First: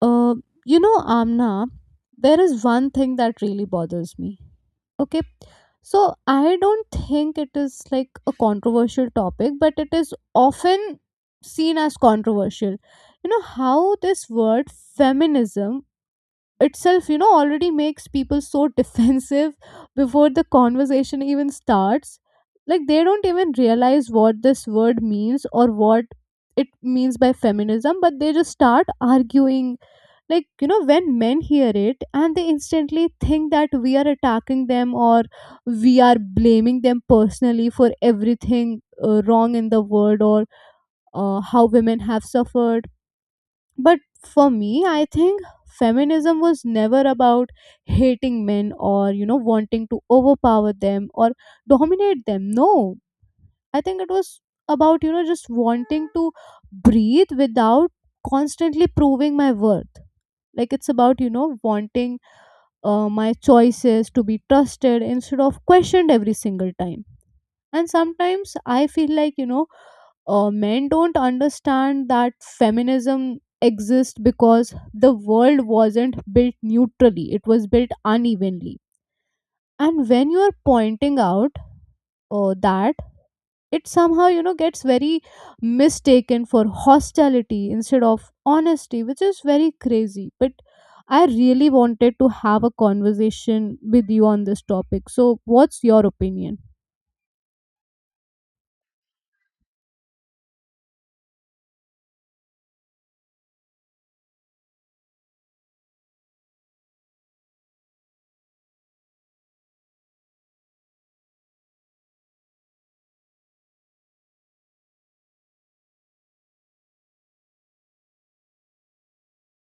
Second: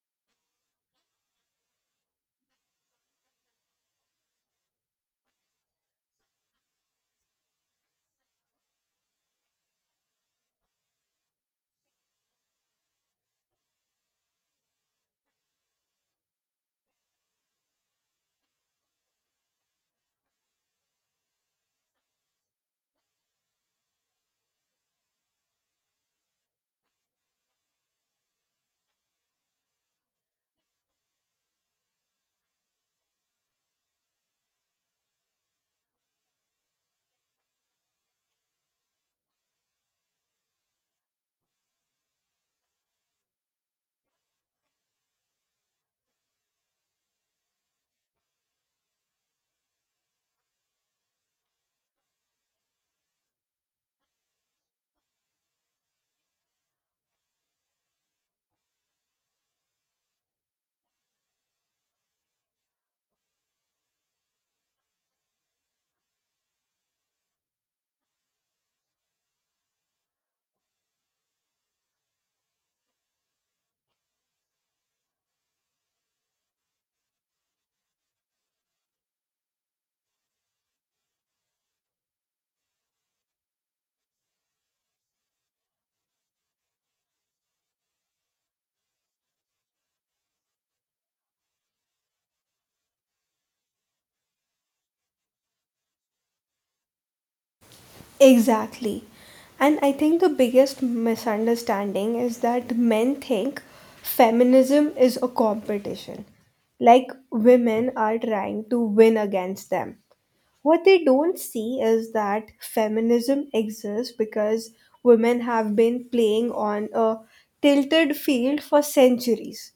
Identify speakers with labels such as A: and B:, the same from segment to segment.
A: Uh, you know, Amna, there is one thing that really bothers me. Okay. So I don't think it is like a controversial topic, but it is often seen as controversial. You know how this word feminism itself you know already makes people so defensive before the conversation even starts, like they don't even realize what this word means or what it means by feminism, but they just start arguing. Like, you know, when men hear it and they instantly think that we are attacking them or we are blaming them personally for everything wrong in the world, or how women have suffered. But for me, I think feminism was never about hating men or, you know, wanting to overpower them or dominate them. No, I think it was about, you know, just wanting to breathe without constantly proving my worth. Like it's about, you know, wanting my choices to be trusted instead of questioned every single time. And sometimes I feel like, you know, men don't understand that feminism exists because the world wasn't built neutrally, it was built unevenly. And when you are pointing out that, it somehow you know gets very mistaken for hostility instead of honesty, which is very crazy. But I really wanted to have a conversation with you on this topic, so what's your opinion?
B: Exactly. And I think the biggest misunderstanding is that men think feminism is a competition, like women are trying to win against them. What they don't see is that feminism exists because women have been playing on a tilted field for centuries.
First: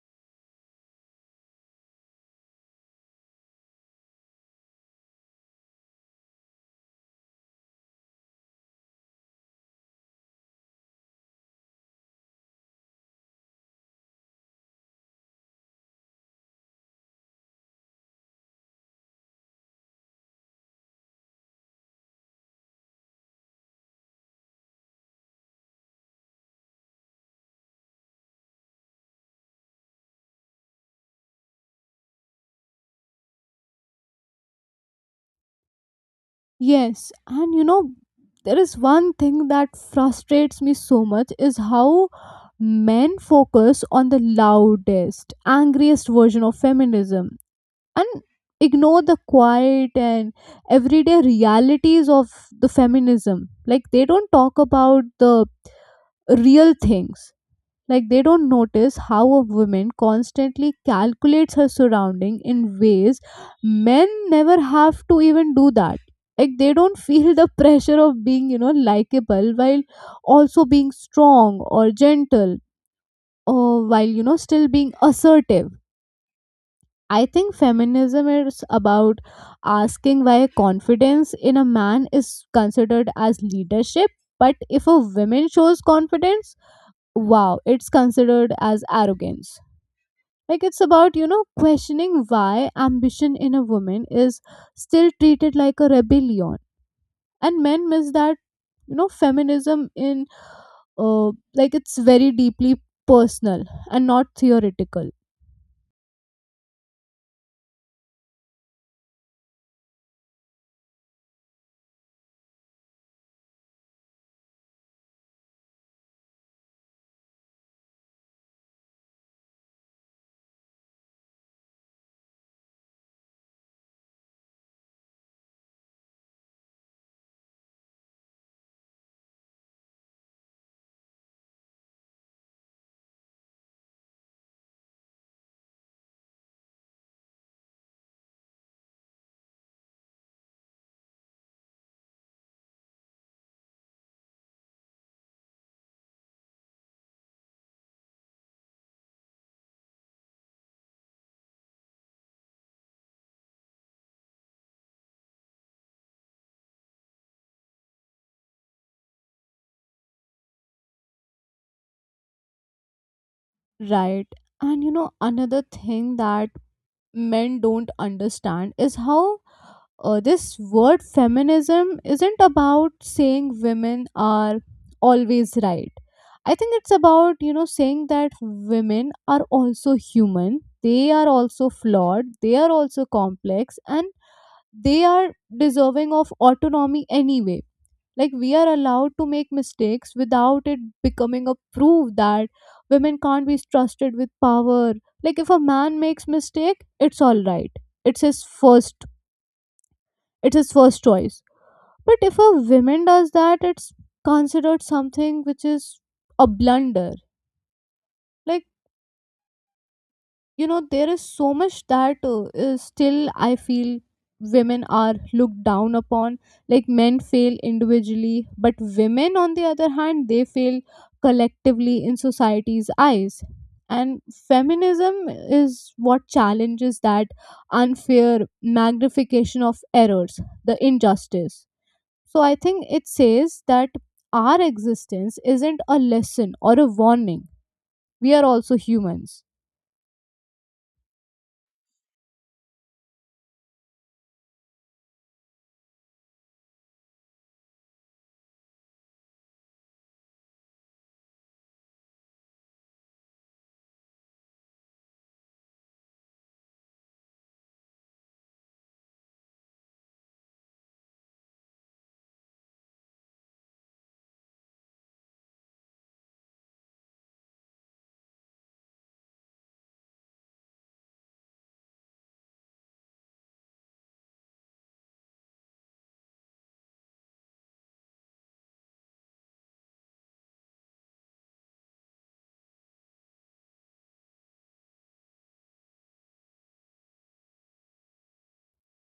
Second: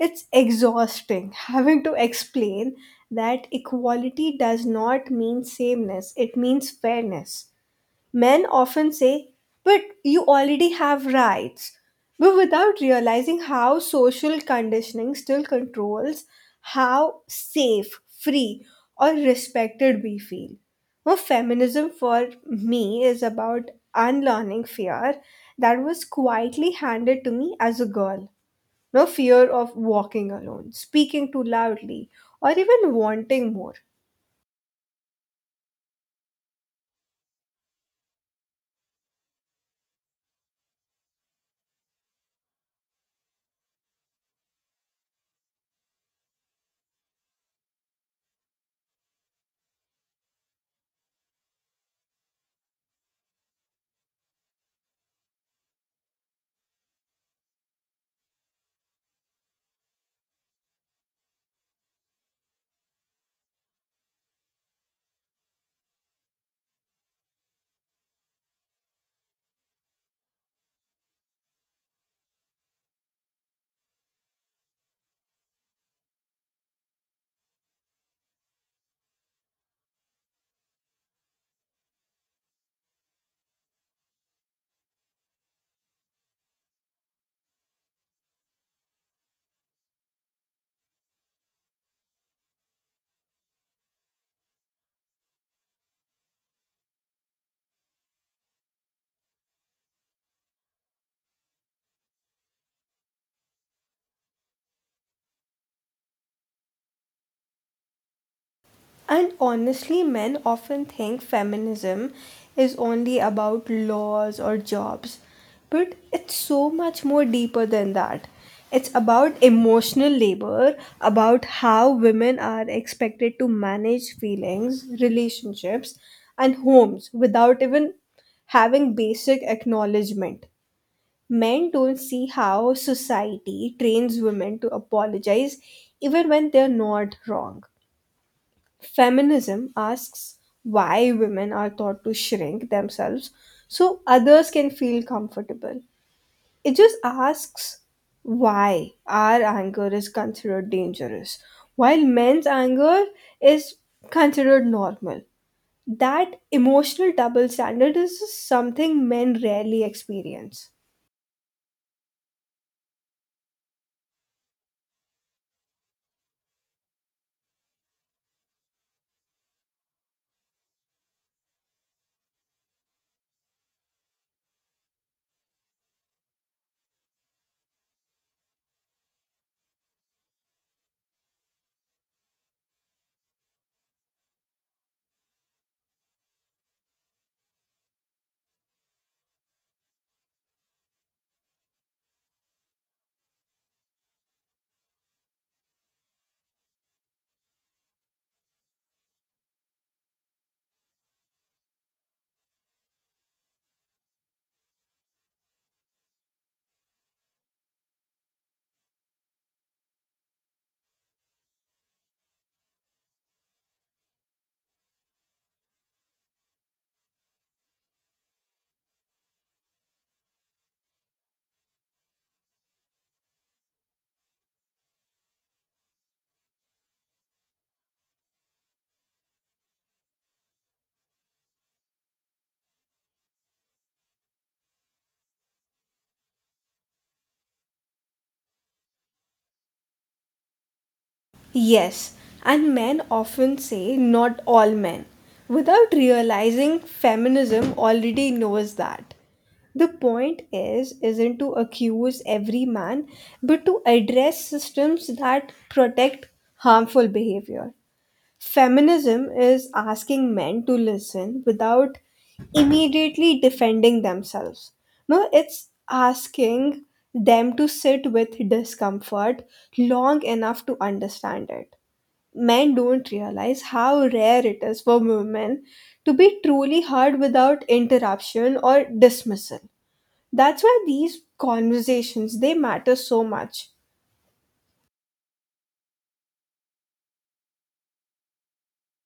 B: It's exhausting having to explain that equality does not mean sameness, it means fairness. Men often say, but you already have rights, but without realizing how social conditioning still controls how safe, free, or respected we feel. Well, feminism for me is about unlearning fear that was quietly handed to me as a girl. No fear of walking alone, speaking too loudly, or even wanting more.
A: Yes, and you know, there is one thing that frustrates me so much is how men focus on the loudest, angriest version of feminism and ignore the quiet and everyday realities of the feminism. Like they don't talk about the real things. Like they don't notice how a woman constantly calculates her surrounding in ways men never have to even do that. Like they don't feel the pressure of being, you know, likable while also being strong or gentle, or while, you know, still being assertive. I think feminism is about asking why confidence in a man is considered as leadership, but if a woman shows confidence, wow, it's considered as arrogance. Like it's about, you know, questioning why ambition in a woman is still treated like a rebellion. And men miss that, you know, feminism in uh, like, it's very deeply personal and not theoretical.
B: And honestly, men often think feminism is only about laws or jobs, but it's so much more deeper than that. It's about emotional labor, about how women are expected to manage feelings, relationships, and homes without even having basic acknowledgement. Men don't see how society trains women to apologize even when they're not wrong. Feminism asks why women are taught to shrink themselves so others can feel comfortable. It just asks why our anger is considered dangerous, while men's anger is considered normal. That emotional double standard is just something men rarely experience.
A: Right, and you know another thing that men don't understand is how this word feminism isn't about saying women are always right. I think it's about, you know, saying that women are also human, they are also flawed, they are also complex, and they are deserving of autonomy anyway. Like, we are allowed to make mistakes without it becoming a proof that women can't be trusted with power. Like, if a man makes mistake, it's all right. It's his first. It's his first choice, but if a woman does that, it's considered something which is a blunder. Like, you know, there is so much that is still, I feel, women are looked down upon. Like, men fail individually, but women, on the other hand, they fail collectively in society's eyes. And feminism is what challenges that unfair magnification of errors, the injustice. So I think it says that our existence isn't a lesson or a warning. We are also humans.
B: Yes, and men often say not all men, without realizing feminism already knows that. The point is isn't to accuse every man, but to address systems that protect harmful behavior. Feminism is asking men to listen without immediately defending themselves. No, it's asking them to sit with discomfort long enough to understand it. Men don't realize how rare it is for women to be truly heard without interruption or dismissal. That's why these conversations they matter so much.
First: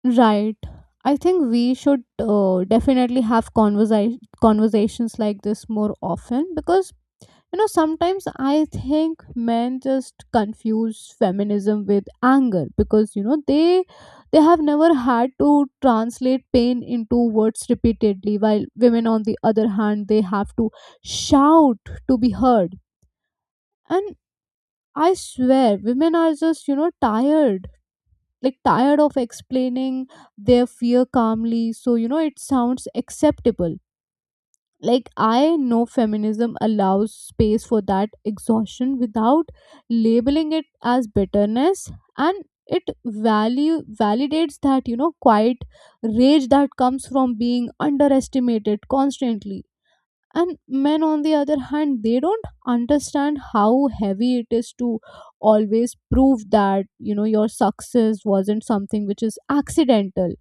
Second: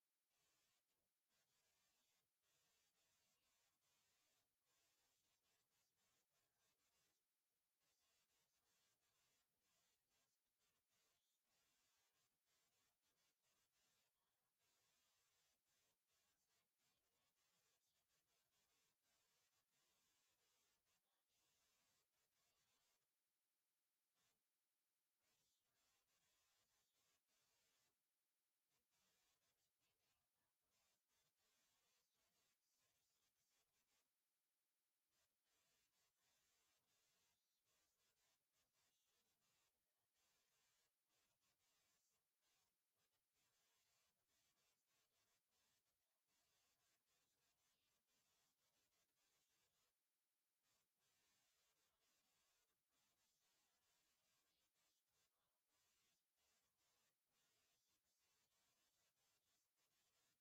A: Right. I think we should definitely have conversations like this more often, because you know sometimes I think men just confuse feminism with anger, because you know they have never had to translate pain into words repeatedly, while women on the other hand they have to shout to be heard. And I swear, women are just, you know, tired. Like, tired of explaining their fear calmly. So, you know, it sounds acceptable. Like, I know feminism allows space for that exhaustion without labeling it as bitterness. And it value validates that, you know, quiet rage that comes from being underestimated constantly. And men on the other hand they don't understand how heavy it is to always prove that you know your success wasn't something which is accidental.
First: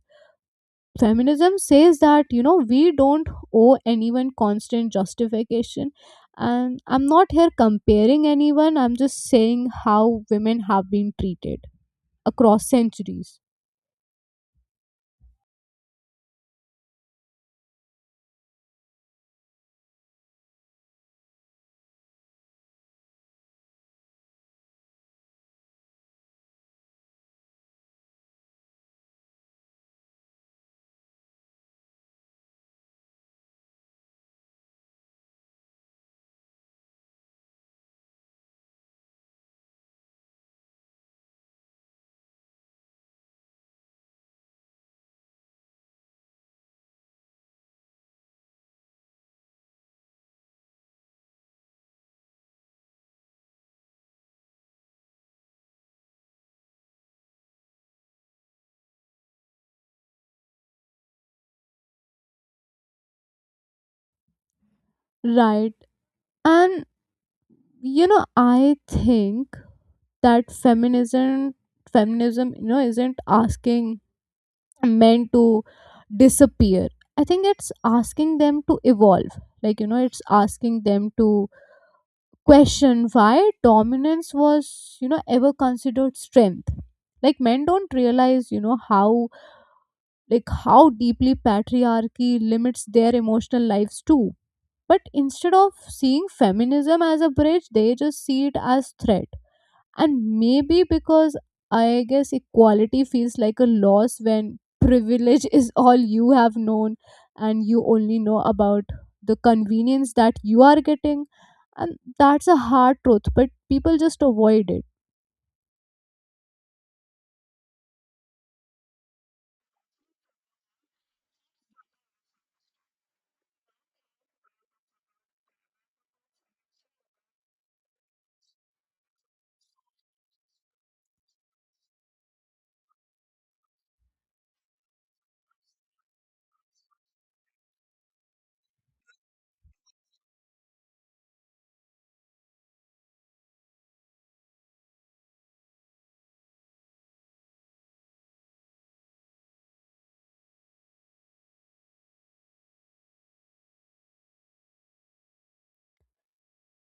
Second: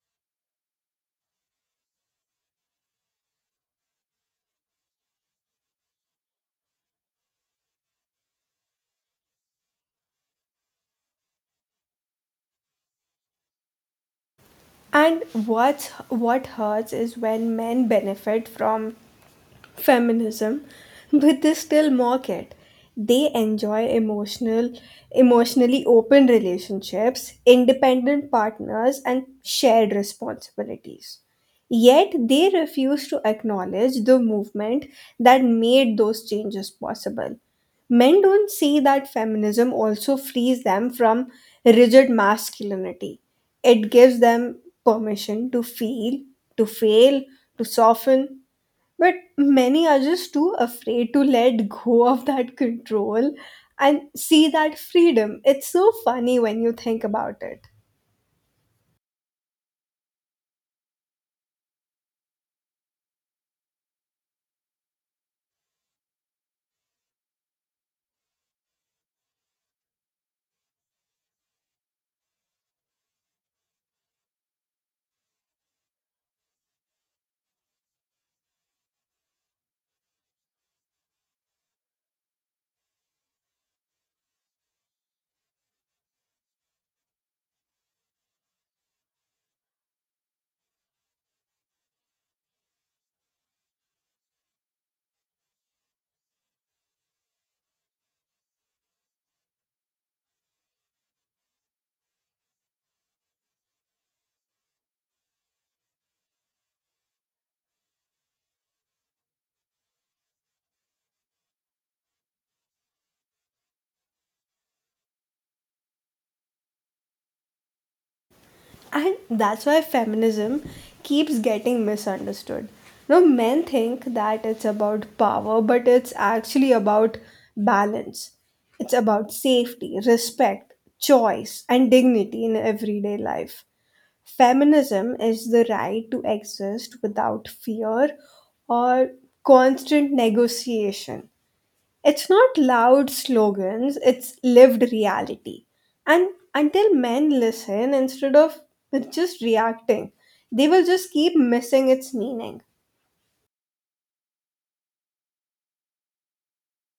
A: Feminism says that you know we don't owe anyone constant justification. And I'm not here comparing anyone, I'm just saying how women have been treated across centuries.
B: And what hurts is when men benefit from feminism, but they still mock it. They enjoy emotionally open relationships, independent partners, and shared responsibilities. Yet they refuse to acknowledge the movement that made those changes possible. Men don't see that feminism also frees them from rigid masculinity. It gives them permission to feel, to fail, to soften, but many are just too afraid to let go of that control and see that freedom. It's so funny when you think about it.
A: Right. And you know, I think that feminism, you know, isn't asking men to disappear. I think it's asking them to evolve. Like, you know, it's asking them to question why dominance was, you know, ever considered strength. Like men don't realize, you know, how how deeply patriarchy limits their emotional lives too. But instead of seeing feminism as a bridge, they just see it as threat. And maybe because I guess equality feels like a loss when privilege is all you have known, and you only know about the convenience that you are getting. And that's a hard truth, but people just avoid it.
B: And that's why feminism keeps getting misunderstood. Now men think that it's about power, but it's actually about balance. It's about safety, respect, choice, and dignity in everyday life. Feminism is the right to exist without fear or constant negotiation. It's not loud slogans, it's lived reality. And until men listen instead of just reacting, they will just keep missing its meaning.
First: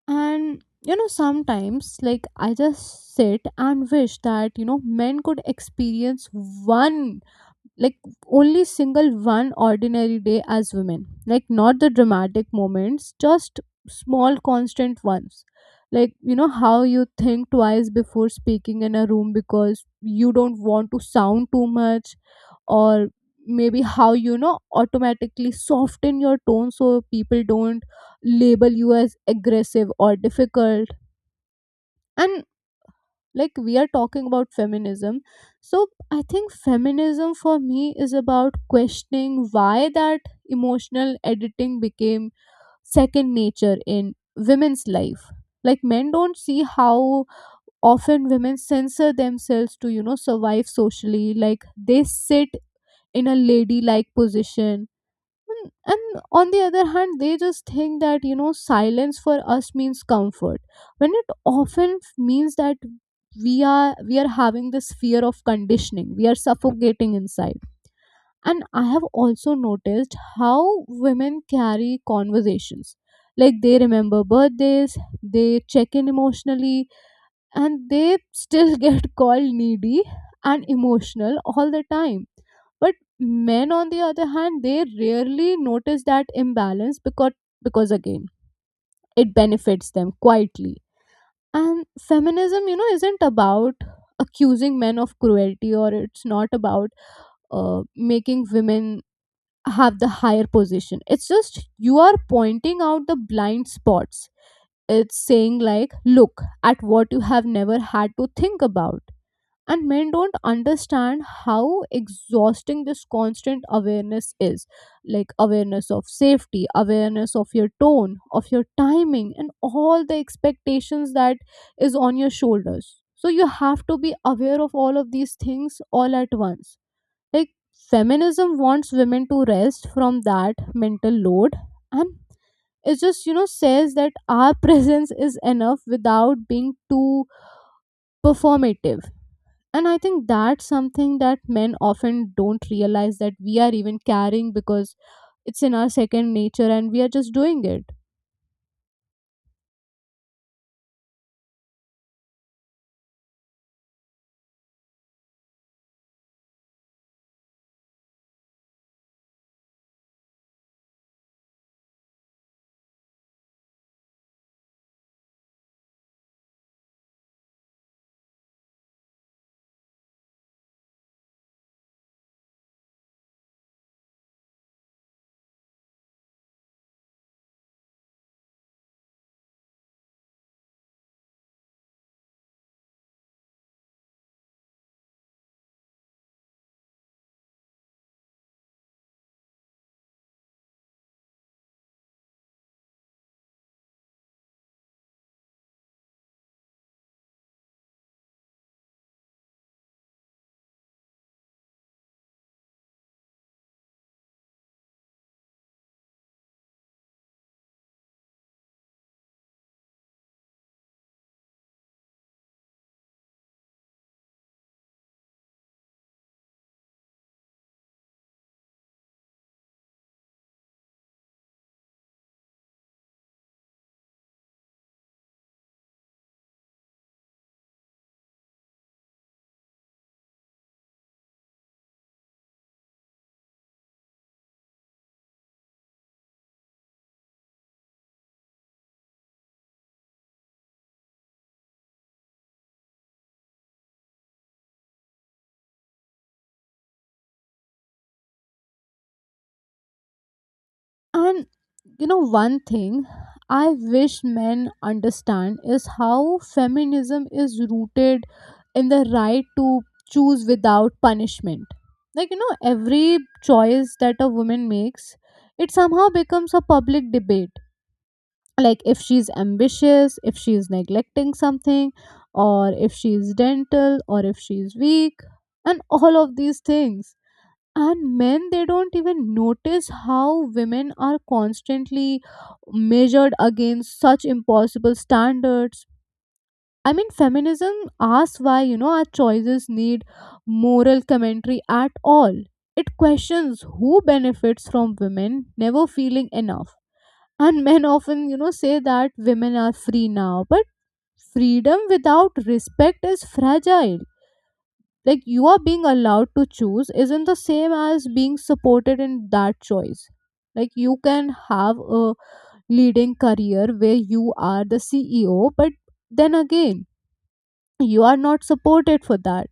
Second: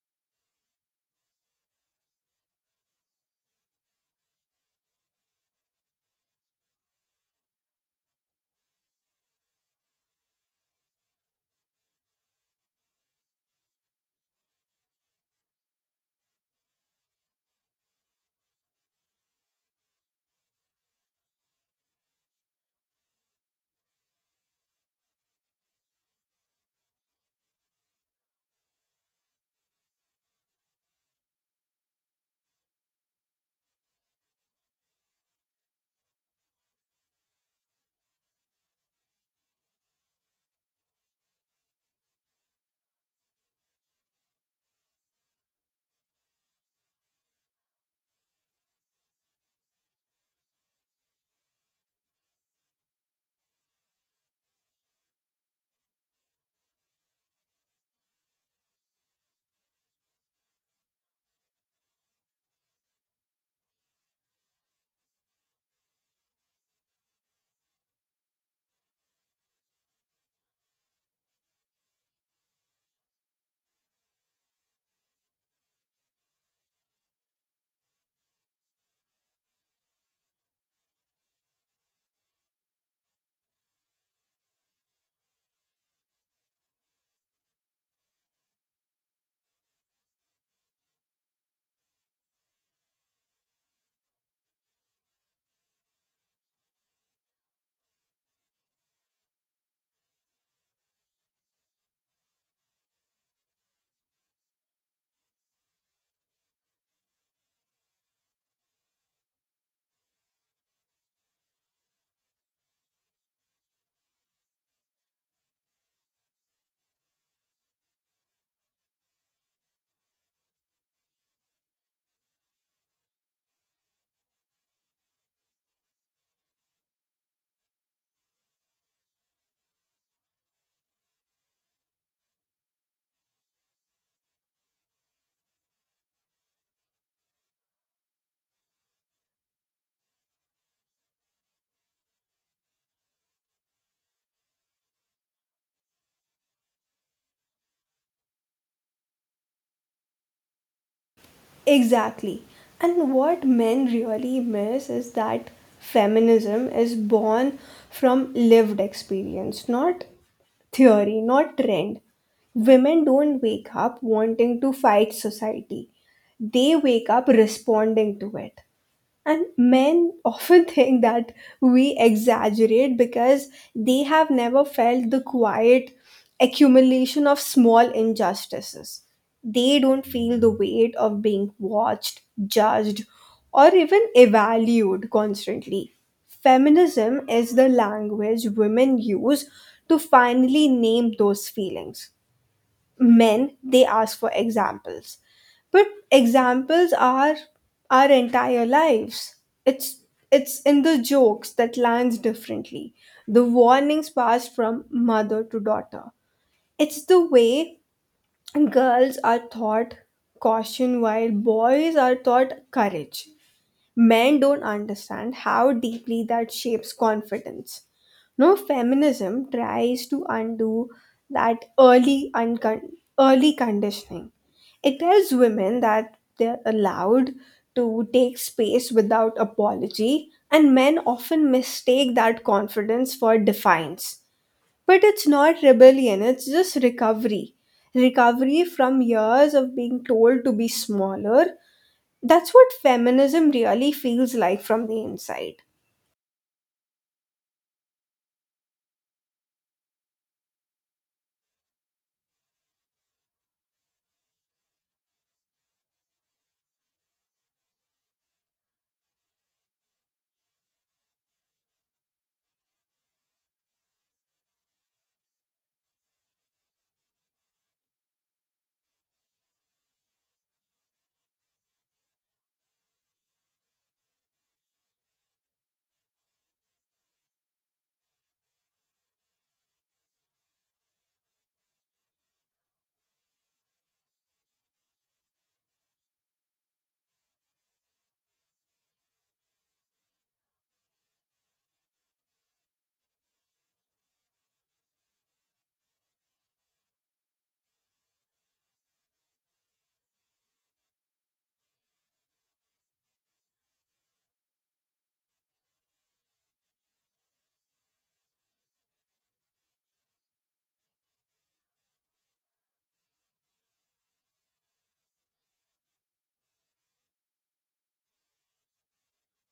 A: And you know sometimes like I just sit and wish that you know men could experience one, like only single one ordinary day as women. Like not the dramatic moments, just small constant ones. Like, you know, how you think twice before speaking in a room because you don't want to sound too much, or maybe how you know automatically soften your tone so people don't label you as aggressive or difficult. And like we are talking about feminism, so I think feminism for me is about questioning why that emotional editing became second nature in women's life. Like men don't see how often women censor themselves to you know survive socially. Like they sit in a ladylike position, and on the other hand they just think that you know silence for us means comfort, when it often means that we are having this fear of conditioning, we are suffocating inside. And I have also noticed how women carry conversations, like they remember birthdays, they check in emotionally, and they still get called needy and emotional all the time. But men on the other hand they rarely notice that imbalance, because again, it benefits them quietly. And feminism you know isn't about accusing men of cruelty, or it's not about making women have the higher position. It's just you are pointing out the blind spots. It's saying like look at what you have never had to think about. And men don't understand how exhausting this constant awareness is. Like awareness of safety, awareness of your tone, of your timing, and all the expectations that is on your shoulders, so you have to be aware of all of these things all at once. Like feminism wants women to rest from that mental load. And it just you know says that our presence is enough without being too performative. And I think that's something that men often don't realize that we are even carrying, because it's in our second nature and we are just doing it.
B: Exactly. And what men really miss is that feminism is born from lived experience, not theory, not trend. Women don't wake up wanting to fight society, they wake up responding to it. And men often think that we exaggerate because they have never felt the quiet accumulation of small injustices. They don't feel the weight of being watched, judged, or even evaluated constantly. Feminism is the language women use to finally name those feelings. Men they ask for examples, but examples are our entire lives. It's it's in the jokes that lands differently, the warnings passed from mother to daughter. It's the way girls are taught caution while boys are taught courage. Men don't understand how deeply that shapes confidence. No, feminism tries to undo that early conditioning. It tells women that they're allowed to take space without apology, and men often mistake that confidence for defiance. But it's not rebellion, it's just recovery. Recovery from years of being told to be smaller. That's what feminism really feels like from the inside.
A: And you know one thing I wish men understand is how feminism is rooted in the right to choose without punishment. Like you know every choice that a woman makes, it somehow becomes a public debate. Like if she's ambitious, if she's neglecting something, or if she's dental, or if she's weak, and all of these things. And men they don't even notice how women are constantly measured against such impossible standards. I mean feminism asks why you know our choices need moral commentary at all. It questions who benefits from women never feeling enough. And men often, you know, say that women are free now, but freedom without respect is fragile. Like you are being allowed to choose isn't the same as being supported in that choice. Like you can have a leading career where you are the CEO, but then again, you are not supported for that.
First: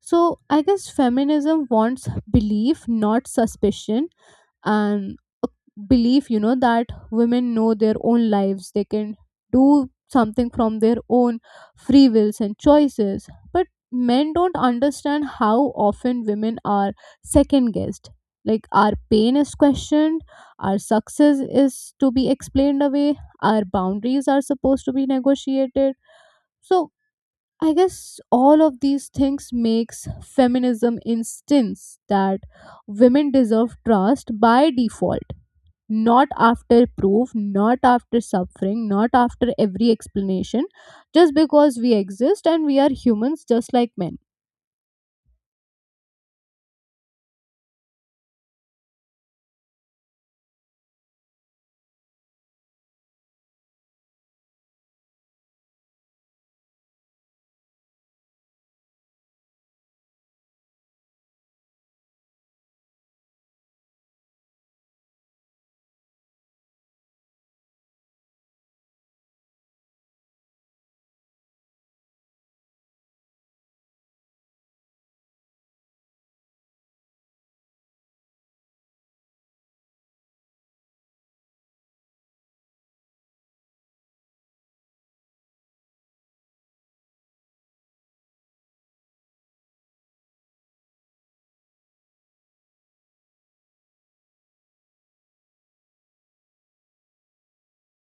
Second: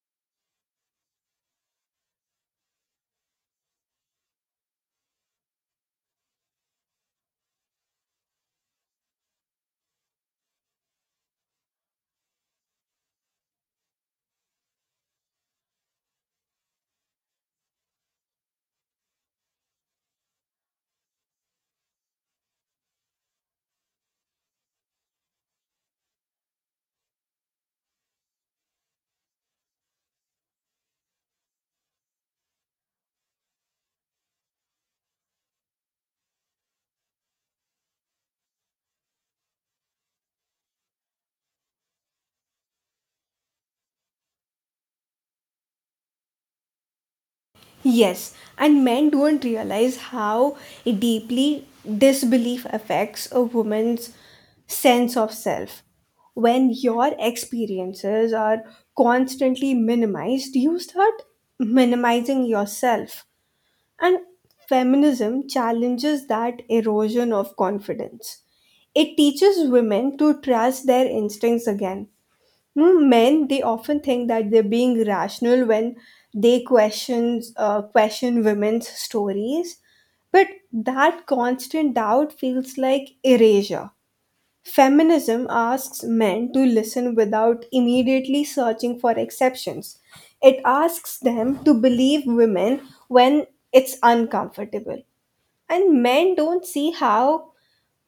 A: So I guess feminism wants belief, not suspicion. And a belief you know that women know their own lives, they can do something from their own free wills and choices. But men don't understand how often women are second guessed. Like our pain is questioned, our success is to be explained away, our boundaries are supposed to be negotiated. So I guess all of these things makes feminism instance that women deserve trust by default, not after proof, not after suffering, not after every explanation, just because we exist and we are humans just like men.
B: Yes, and men don't realize how deeply disbelief affects a woman's sense of self. When your experiences are constantly minimized, you start minimizing yourself. And feminism challenges that erosion of confidence. It teaches women to trust their instincts again. Mm, men, they often think that they're being rational when they question women's stories, but that constant doubt feels like erasure. Feminism asks men to listen without immediately searching for exceptions. It asks them to believe women when it's uncomfortable, and men don't see how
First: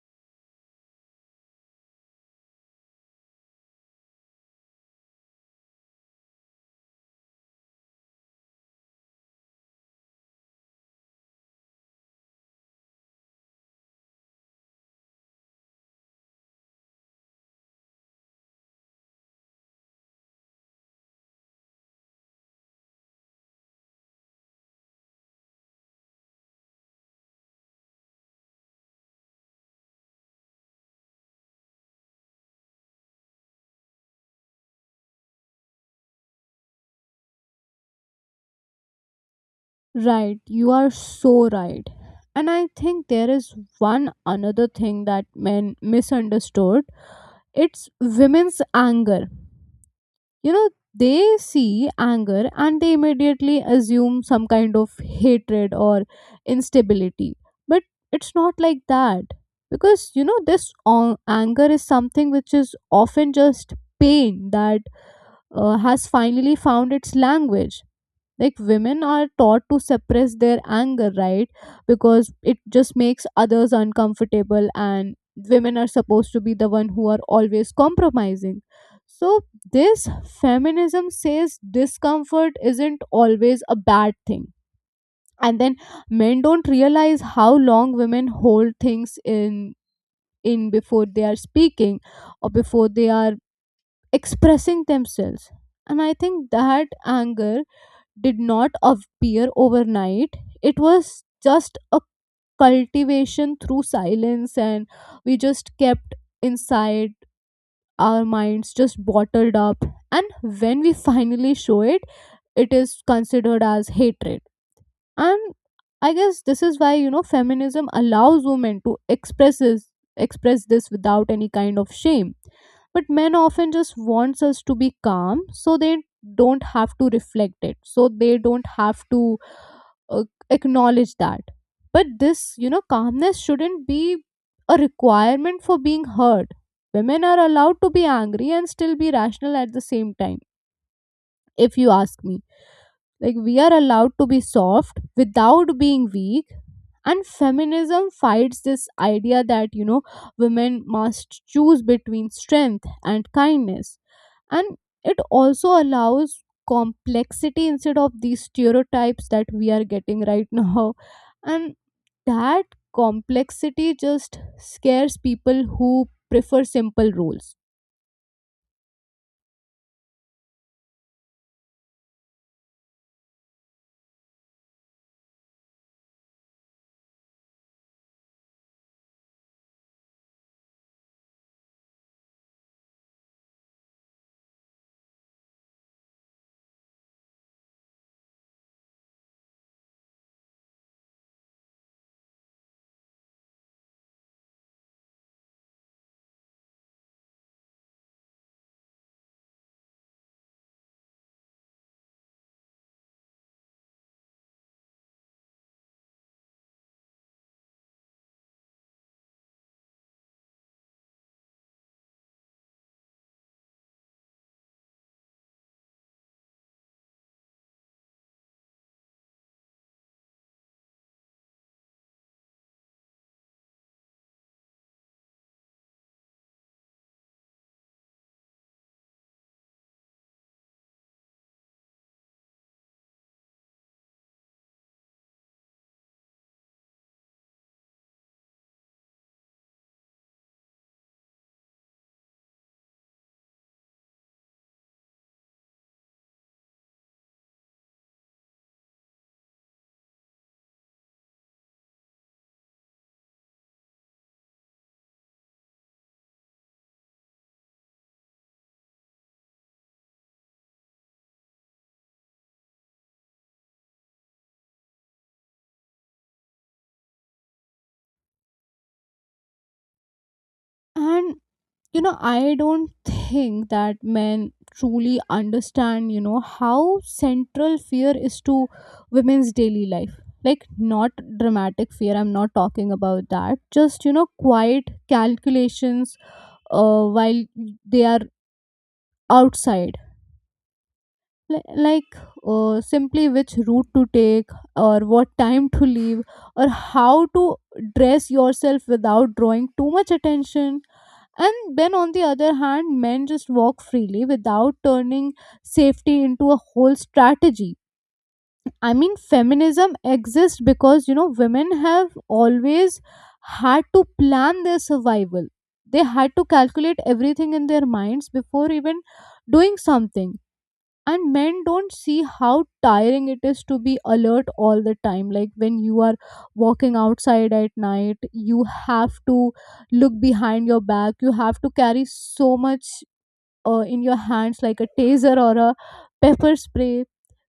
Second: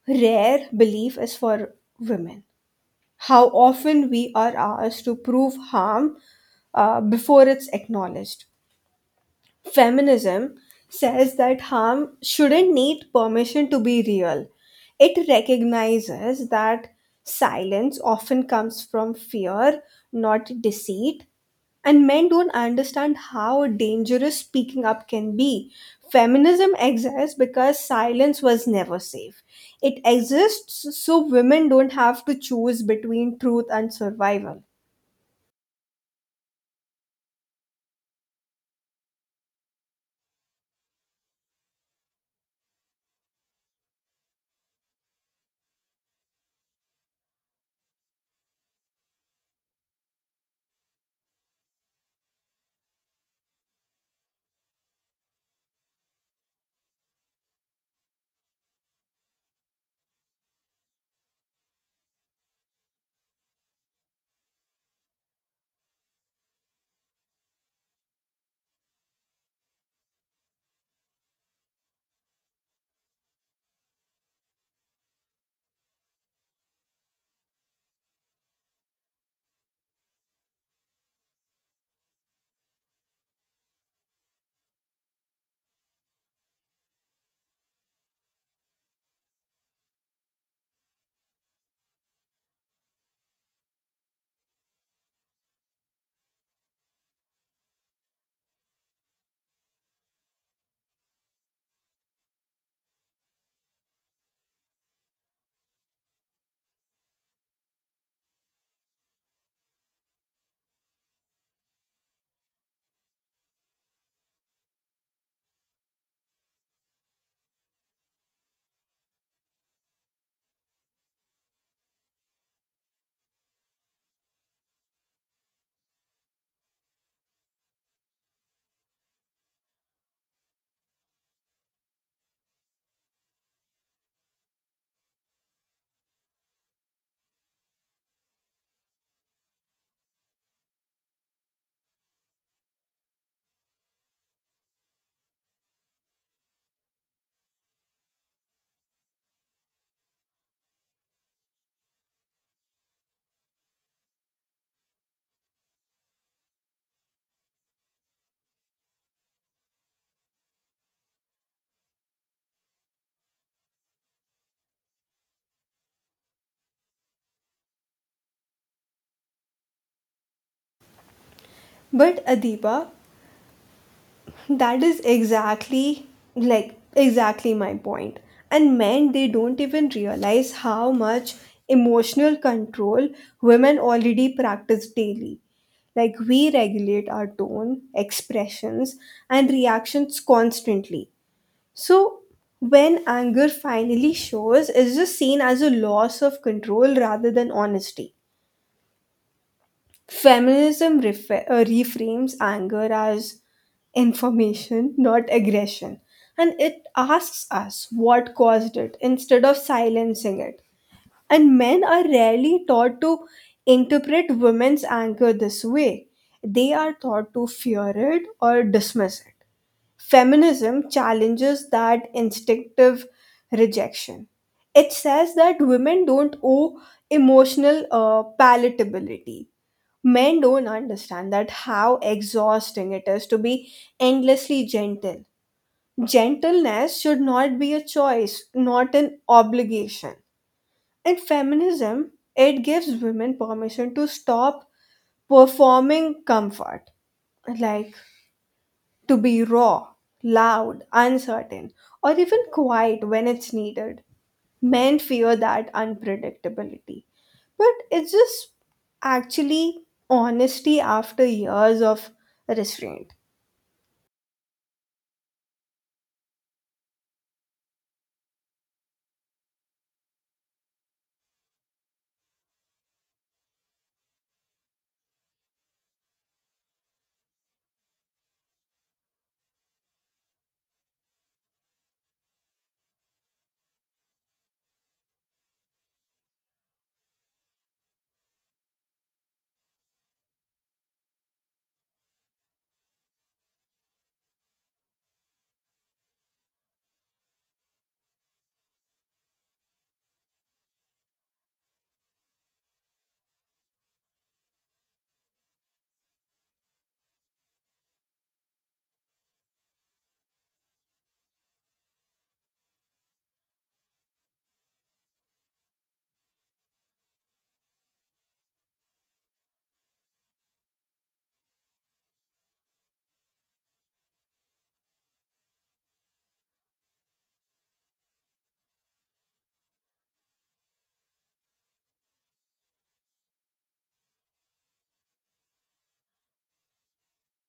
B: rare belief is for women, how often we are asked to prove harm before it's acknowledged. Feminism says that harm shouldn't need permission to be real. It recognizes that silence often comes from fear, not deceit, and men don't understand how dangerous speaking up can be. Feminism exists because silence was never safe. It exists so women don't have to choose between truth and survival.
A: Right, you are so right. And I think there is one another thing that men misunderstood, it's women's anger. You know, they see anger and they immediately assume some kind of hatred or instability, but it's not like that. Because this anger is something which is often just pain that has finally found its language. Like, women are taught to suppress their anger, right? Because it just makes others uncomfortable, and women are supposed to be the one who are always compromising. So this feminism says discomfort isn't always a bad thing. And then men don't realize how long women hold things in before they are speaking or before they are expressing themselves. And I think that anger did not appear overnight. It was just a cultivation through silence, and we just kept inside our minds, just bottled up. And when we finally show it, it is considered as hatred. And I guess this is why, feminism allows women to express this without any kind of shame. But men often just wants us to be calm, so they don't have to reflect it, so they don't have to uh, acknowledge that. But this, calmness shouldn't be a requirement for being heard. Women are allowed to be angry and still be rational at the same time, if you ask me. Like, we are allowed to be soft without being weak, and feminism fights this idea that, women must choose between strength and kindness. And it also allows complexity instead of these stereotypes that we are getting right now. And that complexity just scares people who prefer simple rules.
B: But Adiba, that is exactly, like exactly my point. And men, they don't even realize how much emotional control women already practice daily. Like we regulate our tone, expressions, and reactions constantly. So when anger finally shows, it's just seen as a loss of control rather than honesty. Feminism reframes anger as information, not aggression, and it asks us what caused it instead of silencing it. And men are rarely taught to interpret women's anger this way, they are taught to fear it or dismiss it. Feminism challenges that instinctive rejection. It says that women don't owe emotional palatability. Men don't understand that how exhausting it is to be endlessly gentle. Gentleness should not be a choice, not an obligation. In feminism, it gives women permission to stop performing comfort, like to be raw, loud, uncertain, or even quiet when it's needed. Men fear that unpredictability. But it's just actually honesty after years of restraint.
A: And I don't think that men truly understand, how central fear is to women's daily life. Like, not dramatic fear, I'm not talking about that, just quiet calculations while they are outside. Like, simply which route to take, or what time to leave, or how to dress yourself without drawing too much attention. And then on the other hand, men just walk freely without turning safety into a whole strategy. I mean, feminism exists because, women have always had to plan their survival. They had to calculate everything in their minds before even doing something. And men don't see how tiring it is to be alert all the time, like when you are walking outside at night, you have to look behind your back, you have to carry so much in your hands, like a taser or a pepper spray.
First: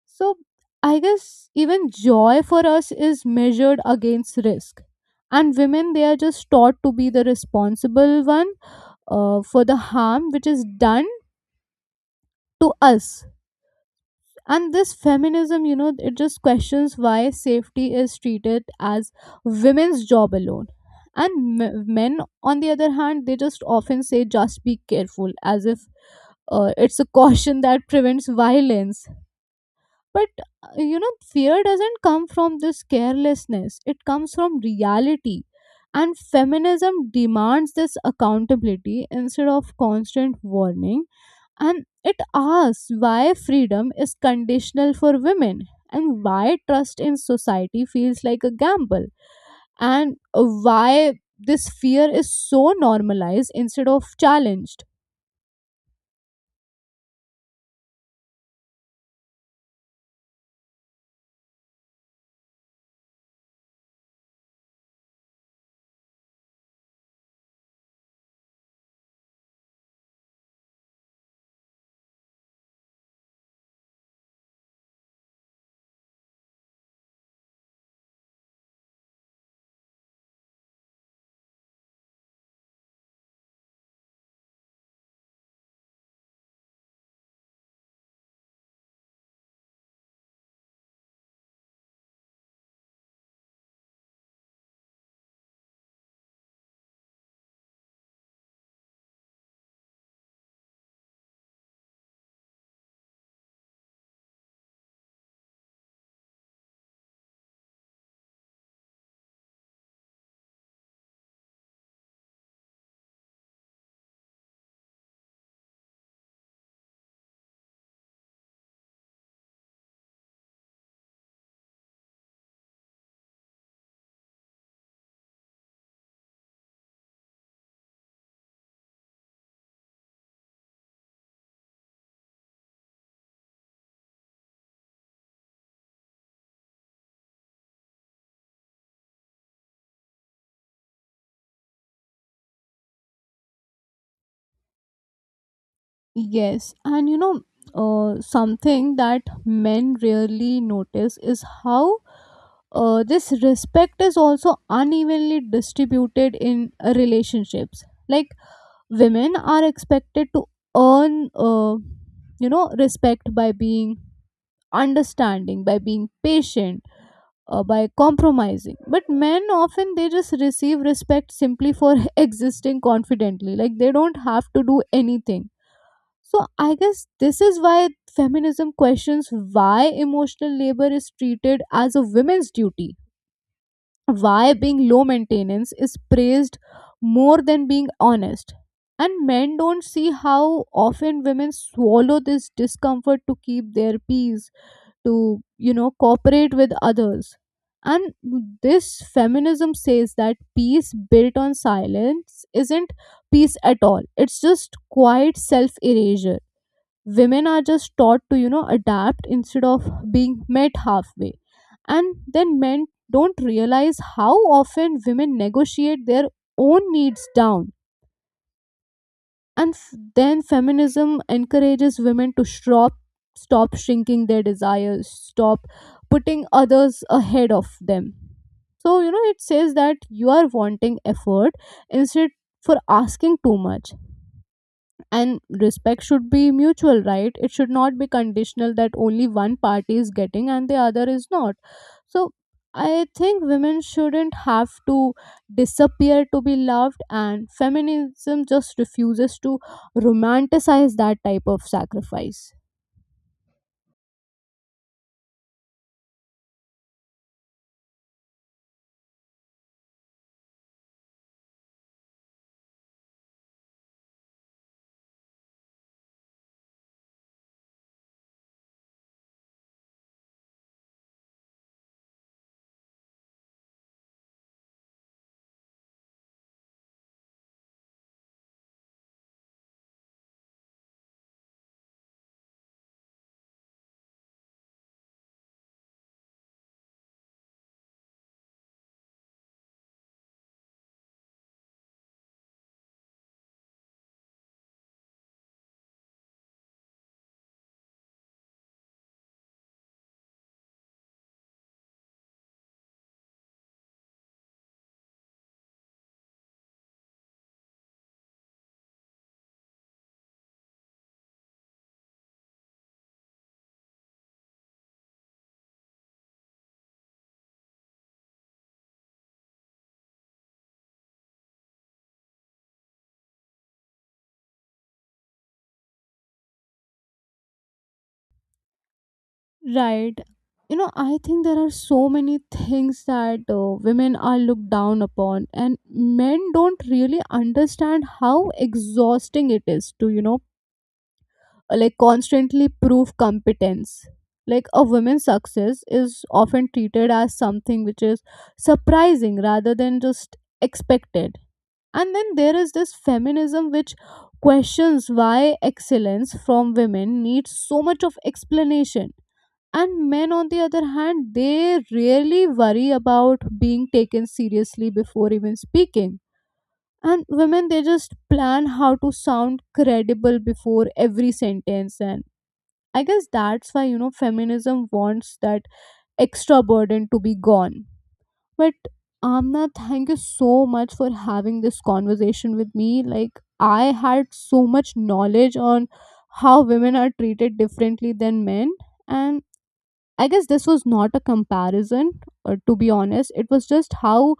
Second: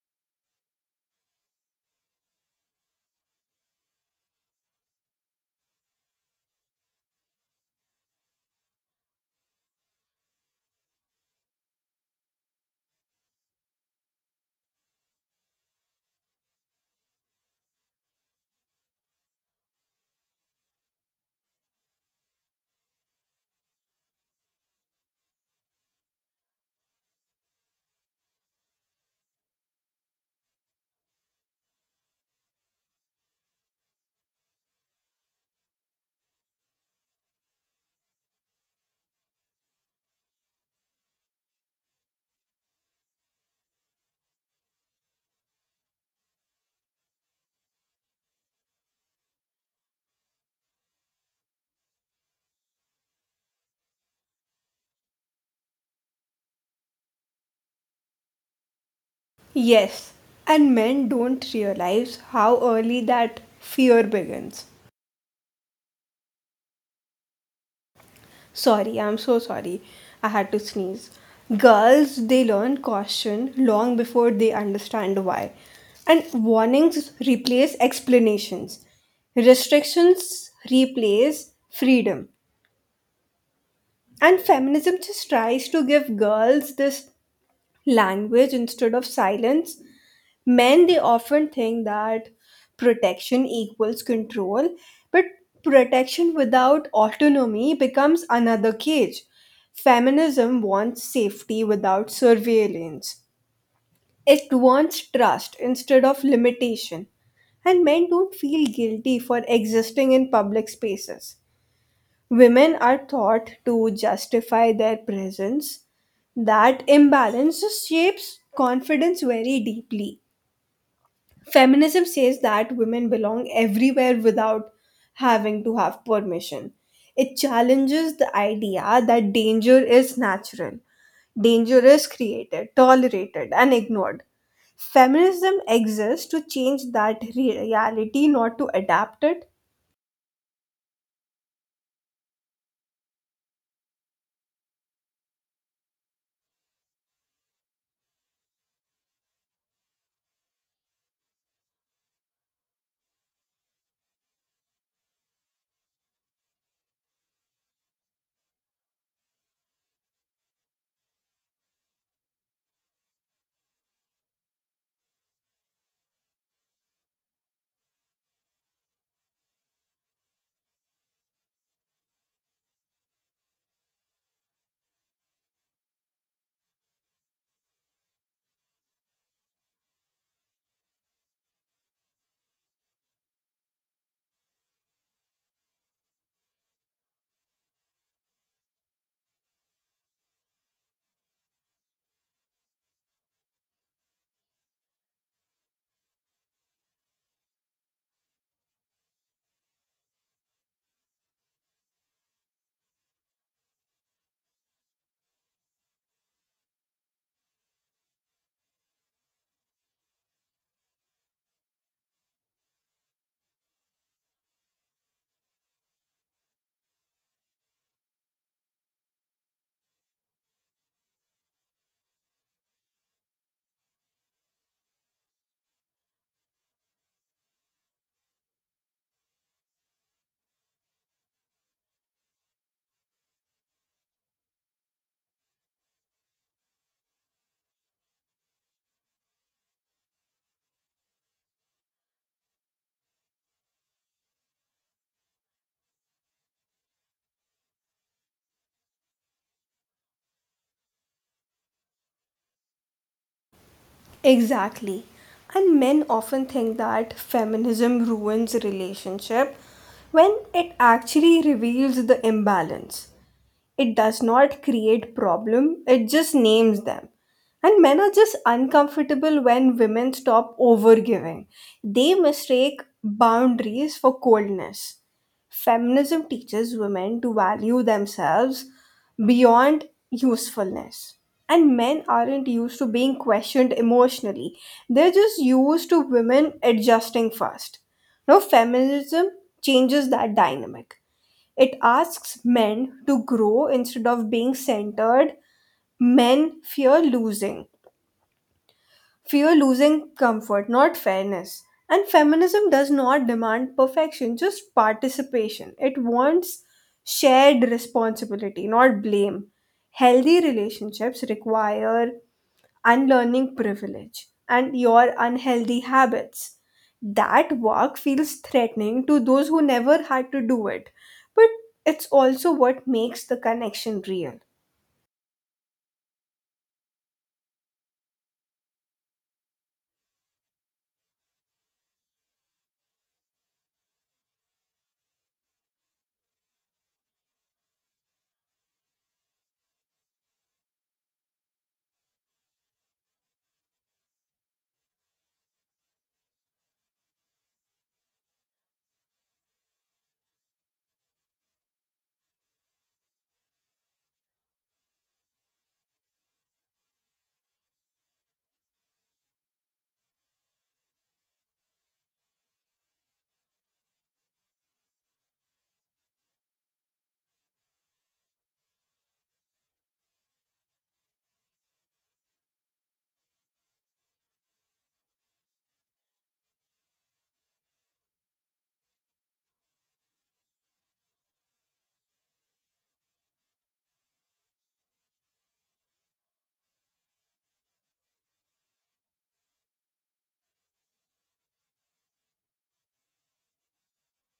A: So I guess even joy for us is measured against risk. And women, they are just taught to be the responsible one for the harm which is done to us. And this feminism, it just questions why safety is treated as women's job alone. And men, on the other hand, they just often say just be careful, as if it's a caution that prevents violence. But fear doesn't come from this carelessness, it comes from reality. And feminism demands this accountability instead of constant warning. And it asks why freedom is conditional for women, and why trust in society feels like a gamble, and why this fear is so normalized instead of challenged.
B: Yes, and men don't realize how early that fear begins. Sorry, I'm so sorry. I had to sneeze. Girls, they learn caution long before they understand why. And warnings replace explanations. Restrictions replace freedom. And feminism just tries to give girls this language instead of silence. Men, they often think that protection equals control, but protection without autonomy becomes another cage. Feminism wants safety without surveillance, it wants trust instead of limitation. And men don't feel guilty for existing in public spaces. Women are taught to justify their presence. That imbalance just shapes confidence very deeply. Feminism says that women belong everywhere without having to have permission. It challenges the idea that danger is natural, danger is created, tolerated, and ignored. Feminism exists to change that reality, not to adapt it.
A: Yes, and something that men rarely notice is how this respect is also unevenly distributed in relationships. Like, women are expected to earn respect by being understanding, by being patient, by compromising. But men often, they just receive respect simply for existing confidently, like they don't have to do anything. So I guess this is why feminism questions why emotional labor is treated as a women's duty, why being low maintenance is praised more than being honest. And men don't see how often women swallow this discomfort to keep their peace, to, cooperate with others. And this feminism says that peace built on silence isn't peace at all, it's just quiet self erasure. Women are just taught to adapt instead of being met halfway. And then men don't realize how often women negotiate their own needs down. And then feminism encourages women to stop shrinking their desires, stop putting others ahead of them. So it says that you are wanting effort instead for asking too much. And respect should be mutual, right? It should not be conditional that only one party is getting and the other is not. So I think women shouldn't have to disappear to be loved, and feminism just refuses to romanticize that type of sacrifice.
B: Exactly. And men often think that feminism ruins relationship when it actually reveals the imbalance. It does not create problem, it just names them. And men are just uncomfortable when women stop overgiving, they mistake boundaries for coldness. Feminism teaches women to value themselves beyond usefulness, and men aren't used to being questioned emotionally, they're just used to women adjusting fast. Now, feminism changes that dynamic, it asks men to grow instead of being centered. Men fear losing comfort, not fairness. And feminism does not demand perfection, just participation. It wants shared responsibility, not blame. Healthy relationships require unlearning privilege and your unhealthy habits. That work feels threatening to those who never had to do it, but it's also what makes the connection real.
A: Right. You know, I think there are so many things that women are looked down upon, and men don't really understand how exhausting it is to, like constantly prove competence. Like a woman's success is often treated as something which is surprising rather than just expected. And then there is this feminism which questions why excellence from women needs so much of explanation. And men on the other hand, they really worry about being taken seriously before even speaking. And women, they just plan how to sound credible before every sentence. And I guess that's why, feminism wants that extra burden to be gone. But Amna, thank you so much for having this conversation with me. Like, I had so much knowledge on how women are treated differently than men. And I guess this was not a comparison, to be honest. It was just how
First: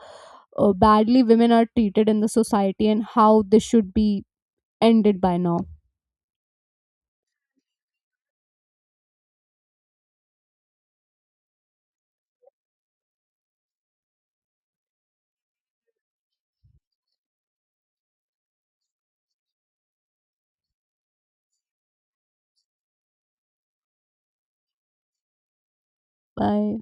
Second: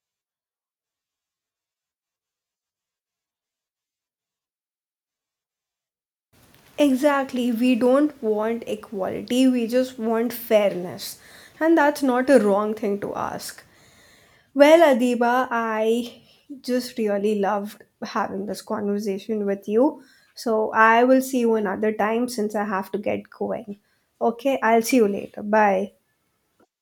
A: badly women are treated in the society and how this should be ended by now.
B: Exactly, we don't want equality, we just want fairness, and that's not a wrong thing to ask. Well, Adiba, I just really loved having this conversation with you. So I will see you another time since I have to get going. Okay, I'll see you later. Bye.
A: Bye.